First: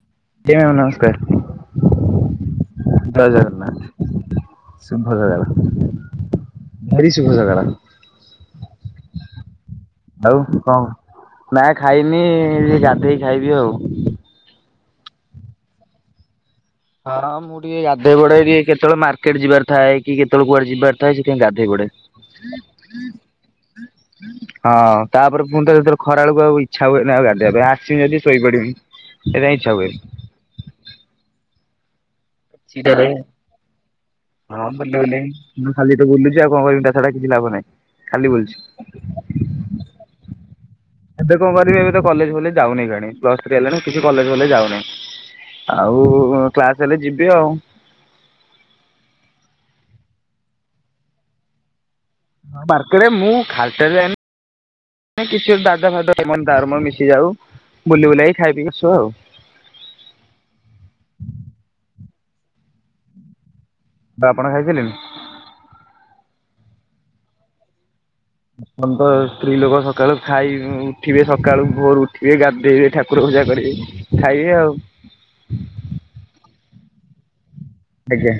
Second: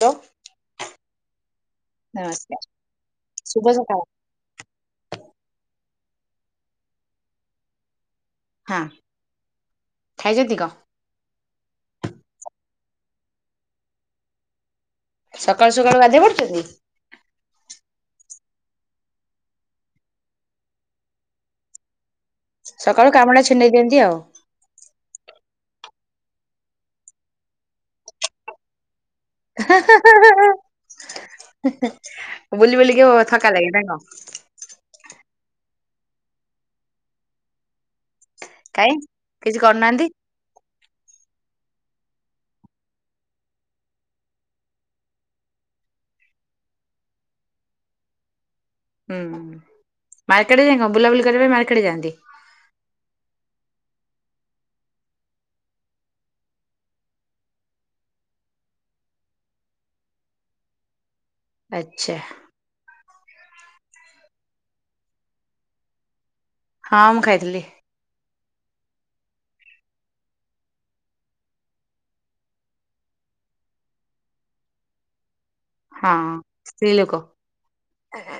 Hello. G ma'am ନମସ୍କାର ନମସ୍କାର ଜୟ ଶୁଭ ସକାଳ ଜାଗନ୍ନାଥ। ଶୁଭ ସକାଳ, ଭେରି ଶୁଭସକାଳ। ହଁ ଆଉ କଣ? ନା ଖାଇନି ଗାଧେଇକି ଖାଇବି ଆଉ। ସକାଳୁ ସକାଳୁ ଗାଧେଇ ପଡୁଛନ୍ତି। ହଁ ମୁଁ ଟିକେ ଗାଧେଇ ପଡେ ଟିକେ କେତଳେ ମାର୍କେଟ ଯିବାର ଥାଏ କି କେତଳେ କୁଆଡେ ଯିବାର ଥାଏ ସେଥି ପାଇଁ ଗାଧୋଇ ପଡେ। ସକାଳୁ କାମ ଡା ଛିଣ୍ଡେଇ ଦିଅନ୍ତି ଆଉ। ହଁ ତାପରେ ପୁଣି ତ ସେତର ଖରା ବେଳକୁ ଆଉ ଇଛା ହୁଏନି ଆଉ ଗଧେଇବା ପା। ଇଁ ଆସିବି ଯଦି ଶୋଇପଡିବି। ସେଥି ଆଁଇ ଇଛା ହୁଏନି। ବୁଲି ସିଧାରେ ବୁଲିକି ଥକା ଲାଗେ ନା କଁ ହଁ ଭୁ ମୁଁ ଖାଲି ତ ବୁଲୁଛି ଆଉ କଣ କିବି ତା ଛଡା କିଛି ଲାଭ ନାହିଁ। ଖାଲି ବୁଲୁଛି କାଇଁ କିଛି କରୁନାହାନ୍ତି। ଏବେ କଣ କରିବି ଏବେ ତ କଲେଜ ଭ ଯାଉନିାଣି ପ୍ଲସ ଥ୍ରୀ ହେଲାଣି କିଛି କଲେଜ ଭ ଯାଉନିଁ। ଆଉ କ୍ଲାସ ହେଲେ ଯିବି। ଆଉ ହୁଁ ମାର୍କେଟ ଯାଇ କଣ ବୁଲାବୁଲି କରିବା ପାଇଁ ମାର୍କେଟ ଯାଆନ୍ତି। ହଁ ମାର୍କେଟ ମୁଁ ଖାଲିଟାରେ କିଛି ଦାଦା ଫାଦ ଏ ଦାରମ ମିଶି ଯାଉ ବୁଲି ବୁଲେଇକି ଖାଇ ପି ଆସୁ ଆଉ। ଆଛା ବା ଆପଣ ଖାଇ ସାରିଲେଣି? ହଁ ମୁଁ ଖାଇଥିଲି। ତ ସ୍ତ୍ରୀ ଲୋକ ସକାଳୁ ଖାଇ ଉଠିବେ ସକାଳୁ ଭୋରୁ ଉଠିବେ ଗାଧେଇବେ ଠାକୁର ପୂଜା କରିବେ। ଖାଇବି ଆଉ। ହଁ ସ୍ତ୍ରୀ ଲୋକ ଆଜ୍ଞା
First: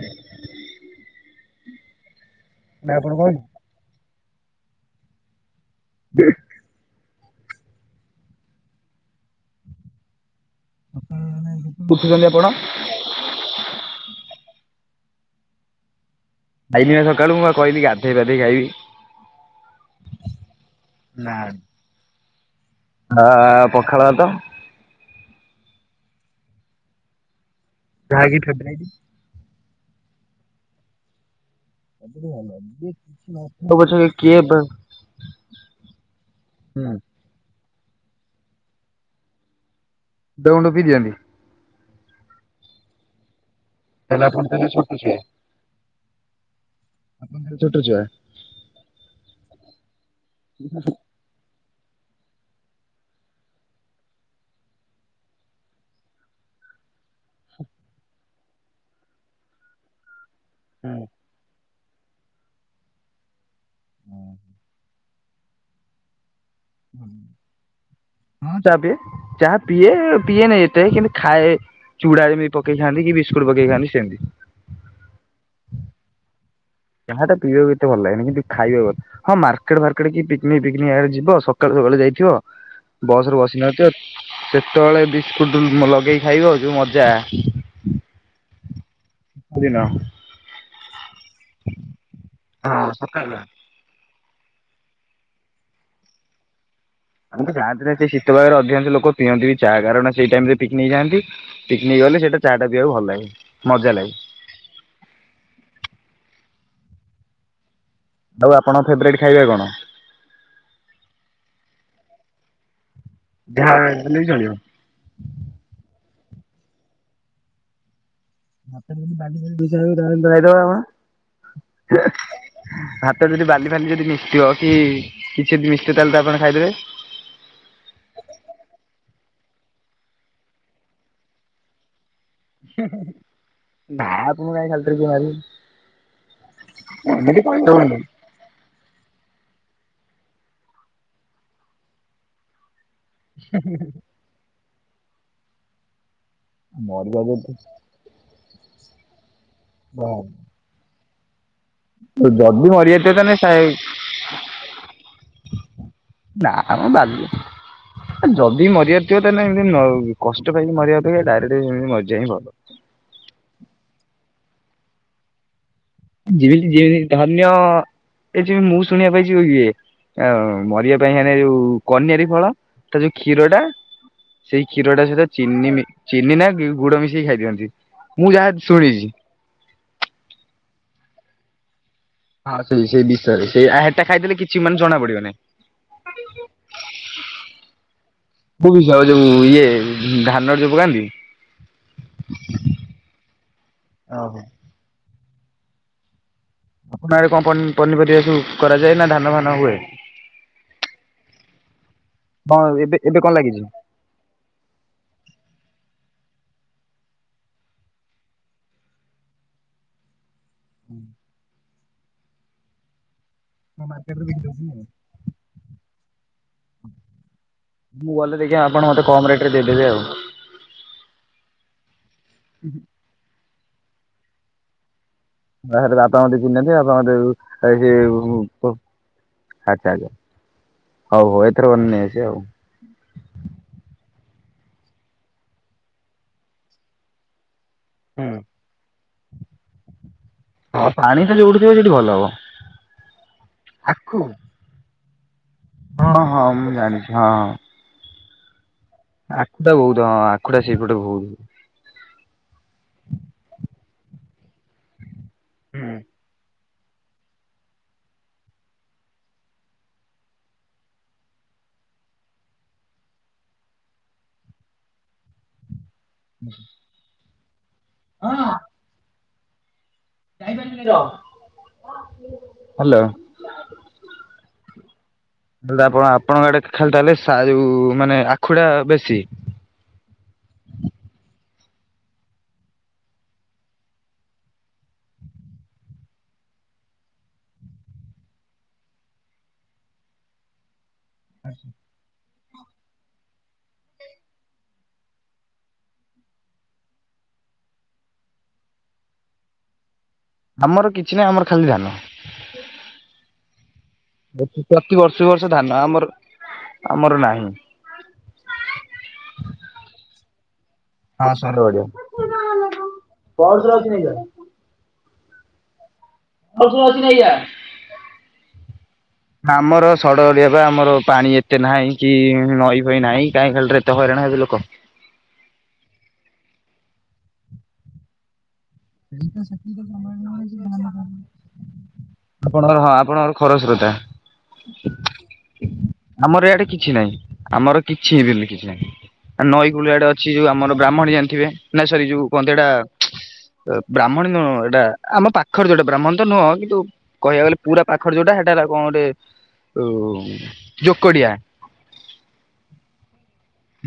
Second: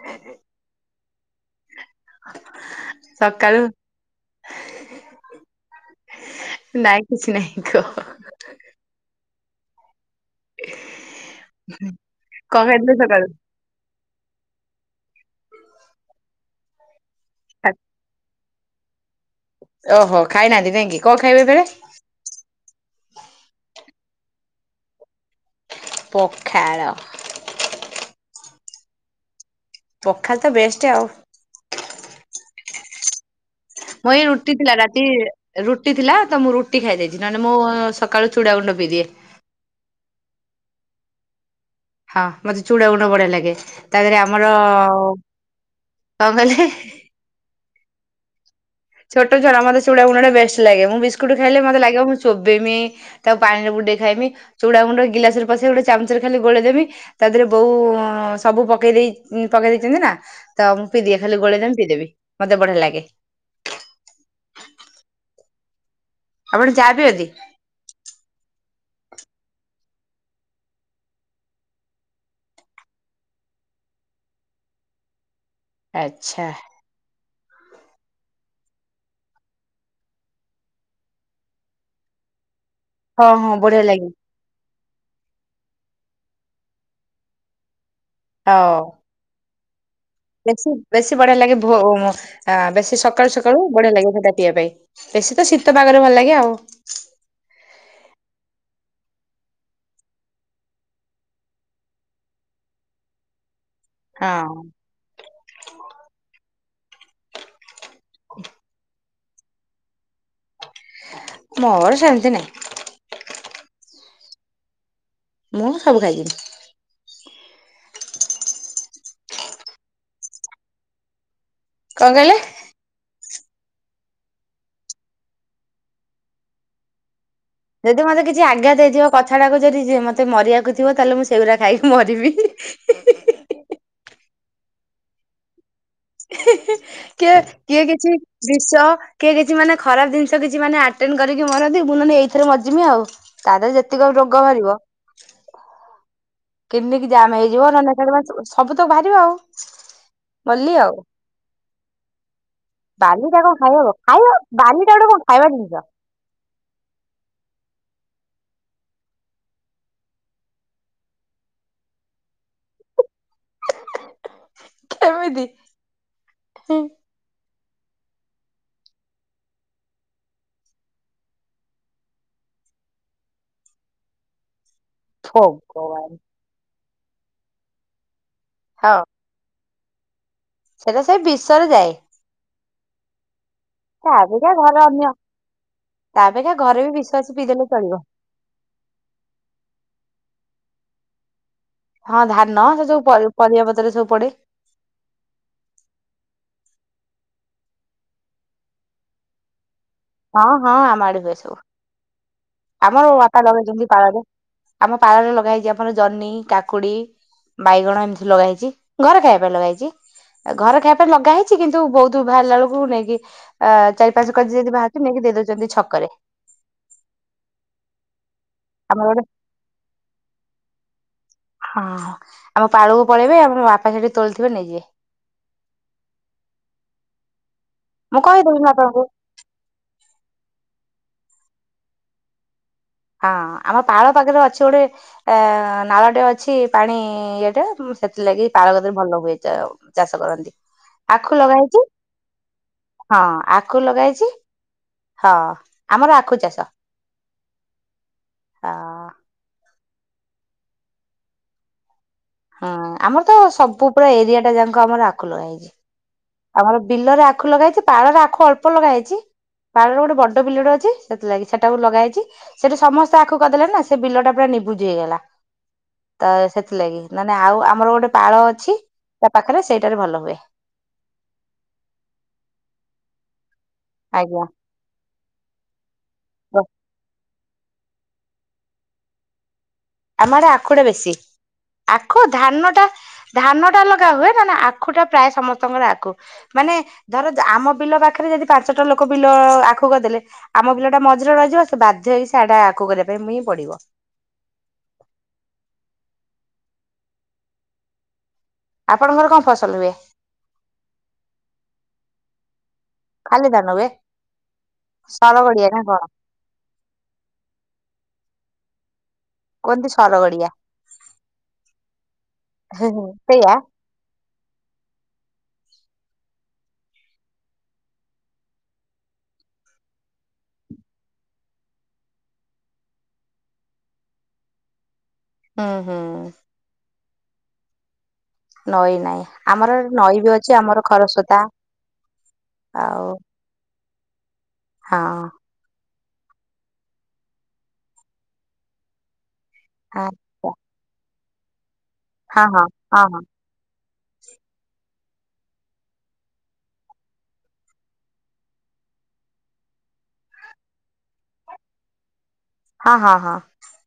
ସକାଳୁ ନାଇଁ କିଛି ନାଇଁ କହ ଉଠୁଛନ୍ତି ଆପଣ ବଡି ସକାଳୁ। ଖାଇନି ବା ସକାଳୁ ମୁଁ କ କହିଲି ଗାଧେଇ ପାାଧେଇ ଖାଇବି। ଓହୋ ଖାଇନାହାନ୍ତି କାଇହିଁକି କଣ ଖାଇବେ ଏବେ? ଏ ପଖାଳ ଭାତ। ପଖାଳ ଯାହାକି ଫେବରାଇଟ ପଖାଳ ତ ବେଷ୍ଟ। ଆଉ ସବୁଠୁ ଭଲ ବେଶ୍ କିଛି ମୋ ଏଇ ରୁଟି ଥିଲା ରାତି ରୁଟି ଥିଲା ତ ମୁଁ ରୁଟି ହୁଁ ଖାଇଦେଇଛି। ନହେଲେ ମୁଁ ସକାଳୁ ଚୁଡ଼ା ଗୁଣ୍ଡ ପିଇଦିଏ। ଦଉଣ୍ଡ ପିିଦିଅନ୍ତି? ହଁ ମତେ ଚୁଡା ଗୁଣ ବଢିଆ ଲାଗେ ତା ଦେହରେ ତାହେଲେ ଆପଣ ଆମର ତାହେଲେ ଛୋଟ ଛୁଆ କଣ କହିଲେ ଆପଣଙ୍କ କଣ ଛୋଟ ଛୁଆ? ଛୋଟ ଛୁଆ ନୂହେଁ ମୋତେ ଚୁଡା ଗୁଣ୍ଡ ବେଷ୍ଟ ଲାଗେ ମୁଁ ବିସ୍କୁଟ ଖାଇଲେ ମତେ ଲାଗେ ମୁଁ ଚୋବେମି ତାକୁ ପାଣିରେ ବୁଟେଇ ଖାଇମି ଚୁଡା ଗୁଣ୍ଡ ଗିଲାସ ର ପଶ ଗୋଟେ ଚାମଚରେ ଖାଲି ଗୋଳଦ ଦେମି ତା ଦେହରେ ବୋଉ ସବୁ ପକେଇ ଦେଇ ପକେଇ ଦେଇେଇଛନ୍ତି ନା ତ ମୁଁ ପିଇବି ଖାଲି ଗୋଳେ ଦା ପିଦେବି ମତେ ବଢିଆ ଲାଗେ। ହୁଁ ହୁଁ ଆପଣ ଚା ପିଅନ୍ତି? ହଁ ଚାହା ପିଏ ଚାହା ପିଏ ପିଏନି ଏତେ କିନ୍ତୁ ଖାଏ ଚୁଡା ଯେମିତି ପକେଇ ଖାଆନ୍ତି କି ବିସ୍କୁଟ ପକେଇ ଖାଆନ୍ତି ସେମିତି। ଆଛା ଚାହା ପିଇବାକୁ ଏତେ ଭଲ ଲାଗେନି କିନ୍ତୁ ଖାଇବା କଥା ହଁ ମାର୍କେଟ ଫାରକେଟ କି ପିକିନିକି ଫିକିନିକି ଯିବ ସକାଳୁ ସକାଳୁ ଯାଇଥିବ ବସ ହଁ ରୁ ହଁ ବଢିଆ ବସିନାହାନ୍ତି ଆ ଲାଗେ ସେତେବେଳେ ବିସ୍କୁଟ ଲଗେଇକି ଖାଇବ ଆଉ ଯୋଉ ମଜା ଆଓ ସବୁଦିନ ବେଶୀ ବେଶୀ ବଢିଆ ଲାଗେ ଭୋ ବେଶୀ ସକାଳୁ ସକାଳୁ ବଢିଆ ଲାଗେ ସେଟା ପିଇବା ପାଇଁ ବେଶୀ ତ ଶୀତ ପାଗରେ ଭଲ ଲାଗେ ଆଉ। ଆମେ ତ ଗାଁ ପିଲା ସେ ଶୀତ ପାଗରେ ଅଧିକାଂଶ ଲୋକ ପିଅନ୍ତି ବି ଚାହା କାରଣ ସେଇ ଟାଇମ ରେ ପିକନିକ୍ ଯାଆନ୍ତି। ପିକ୍ନିକ୍ ଗଲେ ସେଇଟା ଚାହାଟା ପିବାକୁ ଭଲ ଲାଗେ ମଜା ଲାଗେ। ହଁ ଆଉ ଆପଣ ଫେବରେଟ୍ ଖାଇବେ କଣ? ମୋର ସେମିତି ନାଇଁ। ଯାହାଲେ ବି ଚଳିବ। ମୁଁ ସବୁ ଖାଇଦେବି। [inaudible] ଭାତ ସହ ଯଦି ବାଲି କଣ କହିଲେ? ଫାଲି ଯଦି ମିଶଥିବ କି କିଛି ଯଦି ମିଶଥିବ ତାହେଲେ ତ ଆପଣ ଖାଇଦେବେ। ଯଦି ମୋତେ କିଛି ଆଜ୍ଞା ଦେଇଥିବ କଥାଟାକୁ ଯଦି ମତେ ମରିବାକୁ ଥିବ ତାହେଲେ ମୁଁ ସେଗୁଡ଼ା ଖାଇକି ମରିବି। ନା ଆପଣ ଙ୍କୁ କିଏ ଖାଲିଟା ରେ କିଏ ମାରିବା। କିଏ କିଏ କିଛି ବିଷ କିଏ କିଛି ମାନେ ଖରାପ ଜିନିଷ କିଛି ଆଟେଣ୍ଡ କରିକି ମରନ୍ତି ମୁଁ ନହେଲେ ଏଇଥିରେ ମରିଯିବି ଆଉ। ତା ଦେହରେ ଯେତିକ ରୋଗ ବାହାରିବା। କେଣିକି ମାରିବ ମରିବା ଜାମ୍ ଯଦି ହେଇଯିବ ନେ ସବୁ ତ ବାହାରିବ ଆଉ। ବାହାରୁ ମଲି ଆଉ ଯଦି ମରିଯାଇଥିବ ବାଲି ତାହେଲେ ଟା କଣ ସାଏ ଖାଇ ହବ ଖାଇ ବାଲିଟା ଗୋଟେ କଣ ଖାଇବା ଜିନିଷ। ନା ମ ବାଲି ଯଦି ମରିବାର ଥିବ ତାହେଲେ ଏମିତି କଷ୍ଟ ପାଇକି ମରିବା ଅପେକ୍ଷା ଡାଇରେକ୍ଟ ଏଇମିତି ମରିଯିବା ହିଁ ଭଲ। ଏମିତି ଯମି ଯମି ଧରିନିଅ ଏ ଯେ ମୁଁ ଶୁଣିବା ପାଇଁ ଇଏ ଆଉ ମରିବା ପାଇଁ ହେ ଯୋଉ କନିଆାରୀ ଫଳ ତା ଯୋଉ କ୍ଷୀର ଟା ସେଇ କ୍ଷୀରଟା ସହିତ ଚିନି ଭଗବାନ। ଚିନି ନା ଗୁଡ ମିଶେଇକି ଖାଇଦିଅନ୍ତି ମୁଁ ଯାହା ହଁ ଶୁଣିଛି। ସେଇଟା ସେ ବିଷରେ ଯାଏ। ହଁ ସେଇ ସେଇ ବିଷରେ ସେଇ ହେଟା ତା ଖାଇଦେଲେ ଅପେକ୍ଷା କିଛି ଘରେ ମାନେ ଜଣା ଅନ୍ୟ। ପଡିବନି। ତା ଅପେକ୍ଷା ଘରେ ବି ବିଶ ଅଛି ପିଇଦେଲେ ଚଳିବ। କୋଉ ବିଷ ଯୋଉ ଇଏ ଧାନର ଯୋଉ ପକାନ୍ତି। ହଁ ଧାନ ସେ ଯୋଉ ପରି ପରିବା ପତ୍ରରେ ସବୁ ପଡେ। ଓହୋ। ଆପଣରେ ଆଡ଼େ କଣ ପ ପନିପରିବା ସବୁ କରାଯାଏ ନା ଧାନ ଫାନ ହୁଏ। ହଁ ହଁ ଆମ ଆଡ ହୁଏ ସବୁ। କଣ ଏବେ ଆମର ଏବେ କଣ ବାପା ଲାଗିଛି? ଲଗେଇଛନ୍ତି ପାଳଙ୍ଗ ଆମ ପାଳରେ ଲଗା ହେଇଛି ଆମର ଜହ୍ନି କାକୁଡି ବାଇଗଣ ଏମିତି ଲଗେଇ ହେଇଛି। ଘରେ ଖାଇବା ପାଇଁ ଲଗା ହେଇଚି। ଘର ଖାଇବା ପାଇଁ ଲଗା ହେଇଛି କିନ୍ତୁ ବହୁତ ବାହାରିଲା ବେଳକୁ ନେଇକି ଅ ହଁ ଚାରି ମାର୍କେଟରେ ପାଞ୍ଚ ବିକି କେଜି ଦଉଛନ୍ତି ଯଦି ଆଉ। ବାହାରୁଛି ନେଇକି ଦେଇ ଦଉଛନ୍ତି ଛକରେ। ମୁଁ ଗଲେ ଦେଖିବା ଆପଣ ଆମର ମୋତେ ଗୋଟେ କମ୍ ରେଟ ରେ ଦେଇଦେବେ ଆଉ। ହଁ ଆମ ପାଳକୁ ପଳେଇବେ ଆମ ବାପା ସେଠି ତୋଳିଥିବେ ନେଇଯିବେ। ଆ ଆପଣ ମ ନାତି ଆପଣ ମ ସେ ମୁଁ କହିଦେବି ବାପାଙ୍କୁ। ଆଚ୍ଛା ଆଛା ହଉ ହଉ ଏଥର ଗଲେ ନେଇ ଆସିବା ଆଉ। ହଁ ଆମ ପାଳ ପାଖରେ ଅଛି ଗୋଟେ ଏ ନାଳଟେ ଅଛି ପାଣି ଇଏଟେ। ସେଥିଲାଗି ପାଳଗଦାରେ ଭଲ ହୁଏ ଚା ଚାଷ କରନ୍ତି, ହଁ ପାଣି ତ ଆଖୁ ଯୋଉଠି ଲଗା ଥିବ ହେେଇଛି। ସେଇଠି ଭଲ ହବ। ହଁ ଆଖୁ ଲଗା ହେଇଛି ହଁ ଆମର ହଁ ଆଖୁ ହଁ ଚାଷ। ମୁଁ ଜାଣିଛି ହଁ ହଁ ଆଖୁଟା ବହୁତ ହଁ ଆଖୁଟା ସେଇପଟେ ବହୁତ ହଁ ଆମର ତ ସବୁ ପୁରା ଏରିଆ ଟା ଯାକ ଆମର ଆଖୁ ଲଗା ହେଇଛି। ହୁଁ ଆମର ବିଲରେ ଆଖୁ ଲଗା ହୋଇଛି। ପାଳରେ ଆଖୁ ଅଳ୍ପ ଲଗା ହୋଇଛି। ପାଳର ଗୋଟେ ବଡ ବିଲଟେ ଅଛି। ସେଥିଲାଗି ସେଟାକୁ ଲଗା ହୋଇଛି। ସେଠି ସମସ୍ତେ ଆଖୁ କରିଦେଲେ ନା ସେ ବିଲ ଟା ପୁରା ନିିବୁଜ ହେଇଗଲା। [inaudible] ତ ସେଥିଲାଗି ନାନେ ଆଉ ଆମର ଗୋଟେ ପାଳ ଅଛି ତା ପାଖରେ ସେଇଟାରେ ଭଲ ହୁଏ। ହ୍ୟାଲୋ ଆଜ୍ଞା ମୁଁ କହିଲି ଆପଣ ଆପଣଙ୍କ ଆଡେ ଖା ଖାଲି ତାହେଲେ ସାରୁ ମାନେ ଆଖୁ ଟା ବେଶୀ? ଆମର ଆଖୁ ଟା ବେଶୀ, ଆଖୁ ଧାନ ଟା ଧାନ ଟା ଲଗା ହୁଏ ମାନେ ଆଖୁ ଟା ପ୍ରାୟ ସମସ୍ତଙ୍କର ଆଖୁ ମାନେ ଧର ଆମ ବିଲ ପାଖରେ ଯଦି ପାଞ୍ଚଟା ଲୋକ ବିଲ ଆଖୁକରି ଦେଲେ ଆମ ବିଲ ଟା ମ ଝିରେ ରହିଯିବ ସେ ବାଧ୍ୟ ହେକି ସେଟା ଆଖୁ କରିବା ପାଇଁ ହିଁ ପଡିବ। ଆପଣଙ୍କର କଣ ଫସଲ ହୁଏ? ଆମର କିଛି ନାହିଁ ଆମର ଖାଲି ଧାନ। ଖାଲି ଧାନ ହୁଏ। ପ୍ରତିି ପ୍ରତି ବର୍ଷକୁ ବର୍ଷକୁ ସରଗଡିଆ ଧାନ ନା କଣ ଆମର ଆମର ନାହିଁ। କୁହନ୍ତି ସରଗଡିଆ [unintelligible] ହୁଁ ହଁ ସେୟା [unintelligible] ବୁଜି ହଉଚି ଆଜ୍ଞା ଆମର ସଡ଼ ଗଡିଆ ବା ଆମର ପାଣି ଏତେ ନାହିଁ କି ନଈ ଫଈ ନାହିଁ। କାଇଁ ଖାଲିଟାରେ ହଇରାଣ ହେବେ ଲୋକ। ହୁଁ ହୁଁ। ନଈ ନାଇଁ ଆମର ନଈ ବି ଅଛି ଆମର ଖରସ୍ରୋତା ଆପଣଙ୍କ ଆଉ ଆପଣଙ୍କର ଖରଚ ରତା। ହଁ। ଆମର ଏଆଡେ କିଛି ନାହିଁ ଆମର କିଛି ବୋଲି କିଛି ନାହିଁ। ଆ ନଈ କୂଳିଆ ଆଡେ ଅଛି। ଯୋଉ ଆଚ୍ଛା ଆମର ବ୍ରାହ୍ମଣୀ ଜାଣିଥିବେ ନା ସରି ଯୋଉ କଣ ହଁ ତି ହଁ ଏଟା? ହଁ ହଁ ବ୍ରାହ୍ମଣୀ ନୁ ଏଇଟା ଆମ ପାଖରେ ଯୋଉଟା ବ୍ରାହ୍ମଣୀ ତ ନୁହଁ କିନ୍ତୁ କହିବାକୁ ଗଲେ ପୁରା ପାଖରେ ଯୋଉଟା ସେଟା କଣ ଗୋଟେ ଓ ଯୋକଡିଆ। ହଁ ହଁ ହଁ।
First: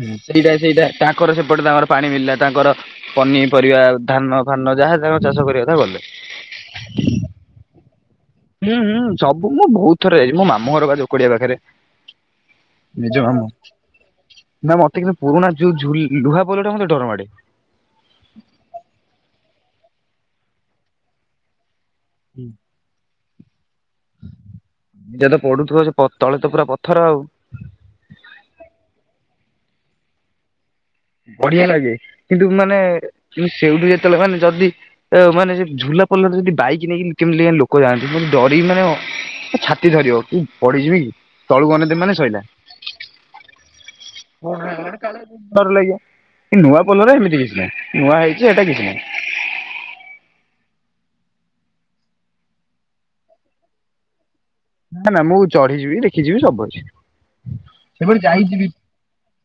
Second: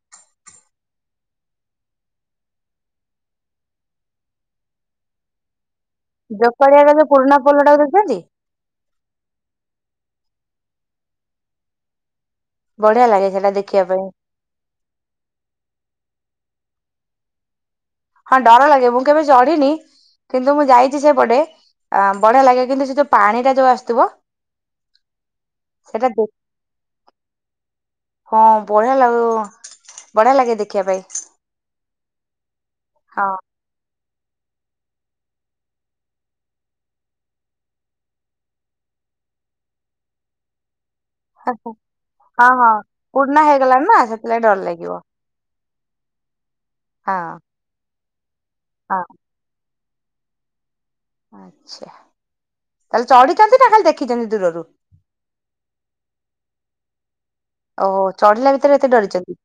ହୁଁ ସେଇଟା ସେଇଟା ତାଙ୍କର ସେପଟେ ତାଙ୍କର ପାଣି ମିଳିଲା ତାଙ୍କର ପନିପରିବା ଧାନ ଫାନ ଯାହା ତାଙ୍କର ଚାଷ କରିବା କଥା କଲେ। ଜୋକଡିଆର ଯଉ ପୁରୁଣା ପୋଲଟାକୁ ଦେଖିଚନ୍ତି? ହୁଁ ହୁଁ ସବୁ ମୁଁ ବହୁତ ଥରେ ଯାଇଛି ମୋ ମାମୁଁ ଘର ଜୋକ ଡିଆ ପାଖରେ। ବଢିଆ ନିଜ ଲାଗେ ଆମ ସେଇଟା ଦେଖିବା ପାଇଁ ନା ମତେ କିନ୍ତୁ ପୁରୁଣା ଯୋଉ ଝୁଲ ଲୁହା ପୋଲଟା ମୋତେ ଡରମାଡେ। ହଁ ଡର ଲାଗେ ମୁଁ କେବେ ଚଢିନି କିନ୍ତୁ ମୁଁ ଯାଇଛି ସେଇପଟେ ଅ ବଢିଆ ଲାଗେ କିନ୍ତୁ ସେ ଯୋଉ ପାଣିଟା ଯୋଉ ଆସ ଯେବେ ପଡୁଥିବ ସେ ସେଇଟା ତଳେ ତ ପୁରା ପଥର ଆଉ। ହଁ ବଢିଆ ଲାଗିବ ବଢିଆ ଲାଗେ ଦେଖିବା ପାଇଁ। ବଢିଆ ଲାଗେ କିନ୍ତୁ ମାନେ ହଁ ସେଇଠୁ ଯେତେବେଳେ ମାନେ ଯଦି ଅ ମାନେ ଝୁଲା ପୋଲରେ ଯଦି ବାଇକ ନେଇକି କେମିତି କେୟାଣି ଲୋକ ଯାଆନ୍ତି। ମୁଁ କହିଲି ଡରିକି ମାନ ଛାତି ଧରିବ କି ପଡିଯିବି କି? ତଳୁକୁ ଅନେଇ ଦେମି ମାନେ ଶଇଲା। ହଁ ହଁ ପୁରୁଣା ହେଇଗଲାଣି ନା ସେଥିଲାଗି ଡର ଲାଗିବ [unintelligible] କାଳେ ଡରଲାଗିବ। ଏଇ ନୂଆ ପୋଲରେ ହଁ ଏମିତି କିଛି ନାହିଁ ନୂଆ ହେଇଛି ହେଟା କିଛି ହଁ ନାହିଁ। ଆଚ୍ଛା ତାହେଲେ ଚଢିଛନ୍ତି ନା ଖାଲି ଦେଖିଚନ୍ତି ଦୂରରୁ। ନା ନା ମୁଁ ଚଢିଯିବି ଦେଖିଯିବି ସବୁ ଅଛି। ଓହୋ ସେପଟେ ଚଢିଲା ଯାଇଛି ଭିତରେ ଏତେ ଡରିଚନ୍ତି।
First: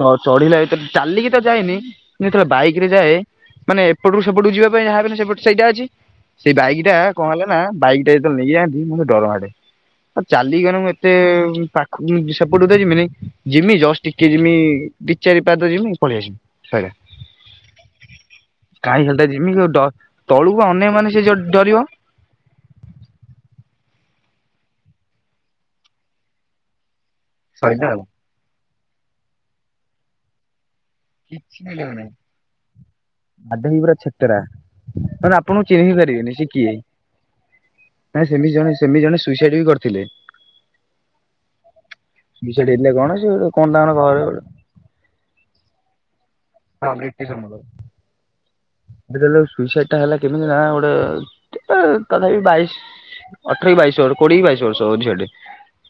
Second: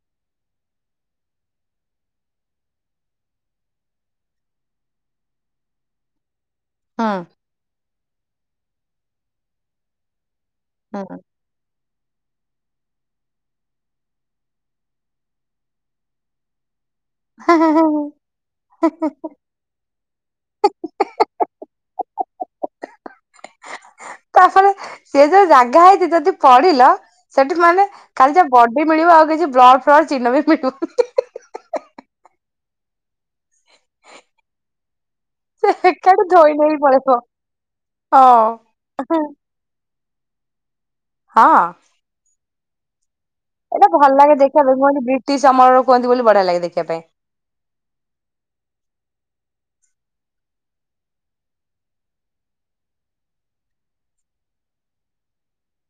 ତ ଚଢିଲା ଭିତ ଚାଲିକି ତ ଯାଇନି। ଯେତେବେଳେ ବାଇକ ରେ ଯାଏ ମାନେ ଏପଟକୁ ସେପଟକୁ ଯିବା ପାଇଁ ଯାହା ସେପଟ ସେଇଟା ଅଛି। ସେଇ ବାଇକି ଏଇଟା କଣ ହେଲାନା ବାଇକ୍ ଟା ଯେତେବେଳେ ନେଇଯାନ୍ତି ମତେ ଡରମାଡେ। ଆ ଚାଲିଗଲେ ମୁଁ ହୁଁ ଏତେ ପା ହୁଁ ସେପଟକୁତ ଜିମିନେଇଁ ଯିମି ଜଷ୍ଟ ଟିକେ ଜିମି ଦି ଚାରିପାଦ ଯିମି ପଳେଇଆସିମି। ହୁଁ [unintelligible] କାଇଁ ଖାଲଟା ଏମତି ଡ ତଳୁକୁ ଅନେଇ ମାନେ ସେ ଯୋ ଡରିବ। ତାସଳେ ସେ ଯୋଉ ଜାଗା ହେଇଛି ଯଦି ପଡ଼ିଲ ସେଠି ମାନେ କାଲି ଯା ବଡି ମିଳିବ ଆଉ କିଛି ବ୍ଲଡ଼ ଫ୍ଲଡ଼ ଚିହ୍ନ ବି ମିଳୁନି। କିଛି ମିଳିବନେଇଁ। ଆଡେନ ପୁରା ଛେତରା ମାନେ ସେ ଆପଣଙ୍କୁ ଚିହ୍ନି ବି ଏକାଠି ପାରିବେନି ସେ ଧୋଇ ନେଇ କିଏ? ପଳେଇବ ନାଇଁ ସେମିତି ହଁ ଜଣେ ସେମିତି ଜଣେ ସୁଇସାଇଟ ବି କରିଥିଲେ। ହଁ। ବିଛେଡି ହେଇଥିଲେ କଣ ଯୋଉ ଏଇଟା ଭଲ ଲାଗେ ଦେଖିବା ପାଇଁ କୁହନ୍ତି ବ୍ରିଟିଶ୍ ସମୟରୁ କୁହନ୍ତି ବୋଲି ବଢ଼ିଆ ଲାଗେ ଦେଖିବା ପାଇଁ। ହଁ ବ୍ରିଟିଶ୍ ସମୟର ଯେତେବେଳେ ସୁଇସାଇଟ ଟା ହେଲା କେମିତି ନା ଗୋଟେ ଏଁ ତଥାପି ବାଇଶ ଅଠର କି ବାଇଶ ବର୍ଷ କୋଡ଼ିଏ ବାଇଶ ବର୍ଷ ହେବ ଝିଅ ଟେ।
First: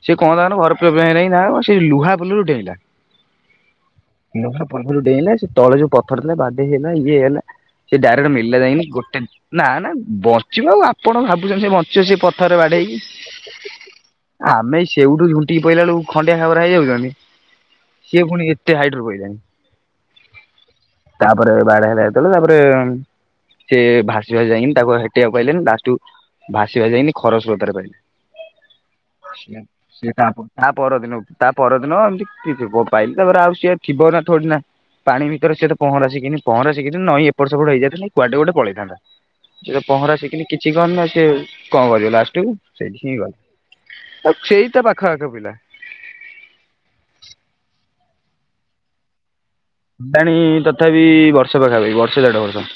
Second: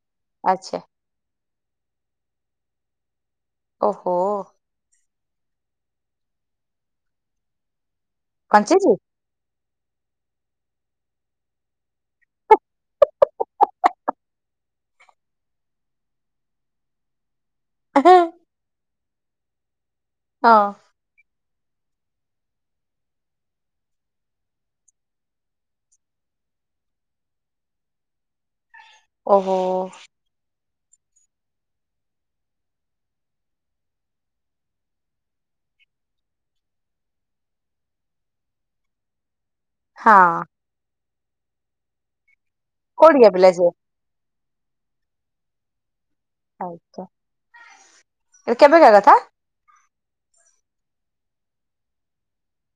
ସେ କଣ ହେଲା ନା ଘର ଆଚ୍ଛା। ପରୋବଲେମେ ଯାଇକିନା ସେ ଲୁହା ପୋଲରୁ ଡେଇଁଲା। ଓହୋ [unintelligible] ବନ୍ଧରୁ ଡେଇଁଲା ସେ ତଳେ ଯୋଉ ପଥର ଥିଲା ବାଡ଼େଇ ହେଲା ଇଏ ହେଲା ସେ ଡାଇରେକ୍ଟ ମିଳିଲା ଯାଇକିନା କଞ୍ଚେଇଛି? ଗୋଟେ ନା ନା ବଞ୍ଚିବ ଆଉ ଆପଣ ଭାବୁଛନ୍ତି ସେ ବଞ୍ଚିବ ସେ ପଥରେ ବାଡ଼େଇକି। ଆମେ ସେଇଠୁ ଝୁଣ୍ଟିକି ପଇଲା ବେଳକୁ ଖଣ୍ଡିଆ ଖାବରା ହେଇ ଯାଉଛନ୍ତି। ସିଏ ପୁଣି ଏତେ ହାଇଡ଼ର ପାଇଲାଣୀ। ହଁ। ତାପରେ ବାଡ଼େଇ ହେଲା ଯେତେବେଳେ ତାପରେ ସେ ଭାସିବା ଯାଇନି ତାକୁ ହେଟେଇବାକୁ ପାଇଲେନି ଲାସ୍‌ଟୁକୁ ଭାସିବା ଯାଇନି ଖରସ ସୋତା ରୁ ପାଇଲେ। ଓହୋ [unintelligible] ତା ପରଦିନ ତା ପରଦିନ ଏମିତି କିି ପାଇଲି ତାପରେ ଆଉ ସିଏ ଥିବ ନା ଥୋଡ଼ି ନା। ପାଣି ଭିତରେ ସେ ପହଁରା ଶିଖିନି ପହଁରା [inaudible] ନଇଁ ଏପଟ ସେପଟ ହେଇଯାଆନ୍ତା ନି କୁଆଡ଼େ ଗୋଟେ ପଳେଇଥାନ୍ତା ସେ ପହଁରା ହଁ ଶିଖିନି କି ଚିନ ସେ କଣ କରିବ ଲାଷ୍ଟୁ କୁ ସେଇଠି ହି କୋଉଠିକା ପିଲା ସିଏ? ଗଲେ। ଅଛି ତ ପାଖ ପାଖ ପିଲା। କେବେକା କଥା? ହେଲାଣି ତଥାପି ବର୍ଷେ ପାଖାପାଖି ବର୍ଷେ ଦେଢ ବର୍ଷ।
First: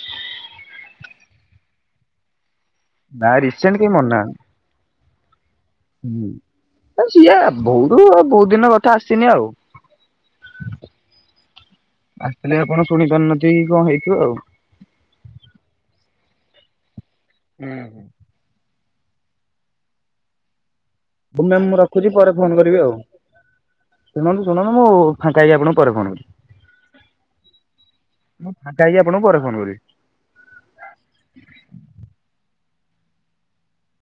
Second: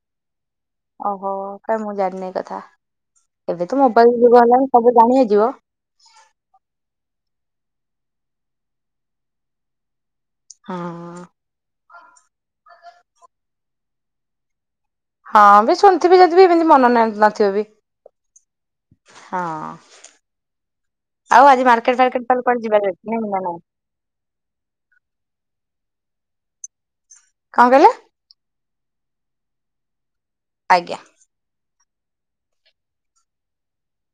ଓହୋ କାଇଁ ମୁଁ ଜାଣିନି ଏ କଥା ନା ଏବେ ରିସେଣ୍ଟ ତ କେହି ମୋବାଇଲ୍‌ ଯୁଗ ହେଲାଣି ସବୁ ଜାଣି ହେଇଯିବ। ହୁଁ ସିଏ ବହୁ ଦୁ ବହୁତ ଦିନ କଥା ଆସିନି ଆଉ। ହଁ। ଆସିଥିଲେ ଆପଣ ଶୁଣି ପାରିନଥିବେ କି କଣ ହେଇଥିବ ଆଉ। ହଁ ବି ଶୁଣିଥିବି ଯଦି ବି ଏମିତି ମନ ନାହିଁ ନ ଥିବ ବ ବି। ହଁ ଆଉ ହଉ ମ୍ୟାମ୍ ଆଜି ମୁଁ ମାର୍କେଟ୍‌ ରଖୁଛି ପରେ ଫାର୍କେଟ୍‌ ଆଉ ଫୋନ୍ କୁଆଡ଼େ କରିବି ଯିବାର ଅଛି ନା ନାଇଁ? ଶୁଣନ୍ତୁ ଶୁଣନ୍ତୁ ମୁଁ ଫାଙ୍କା ହେଇ କି ଆପଣଙ୍କୁ ପରେ ଫୋନ୍‌ କରୁଛି। କଣ କହିଲେ? ଫାଙ୍କା ହେଇକି ଆପଣଙ୍କୁ ପରେ ଫୋନ୍ କରିବି। ଆଜ୍ଞା।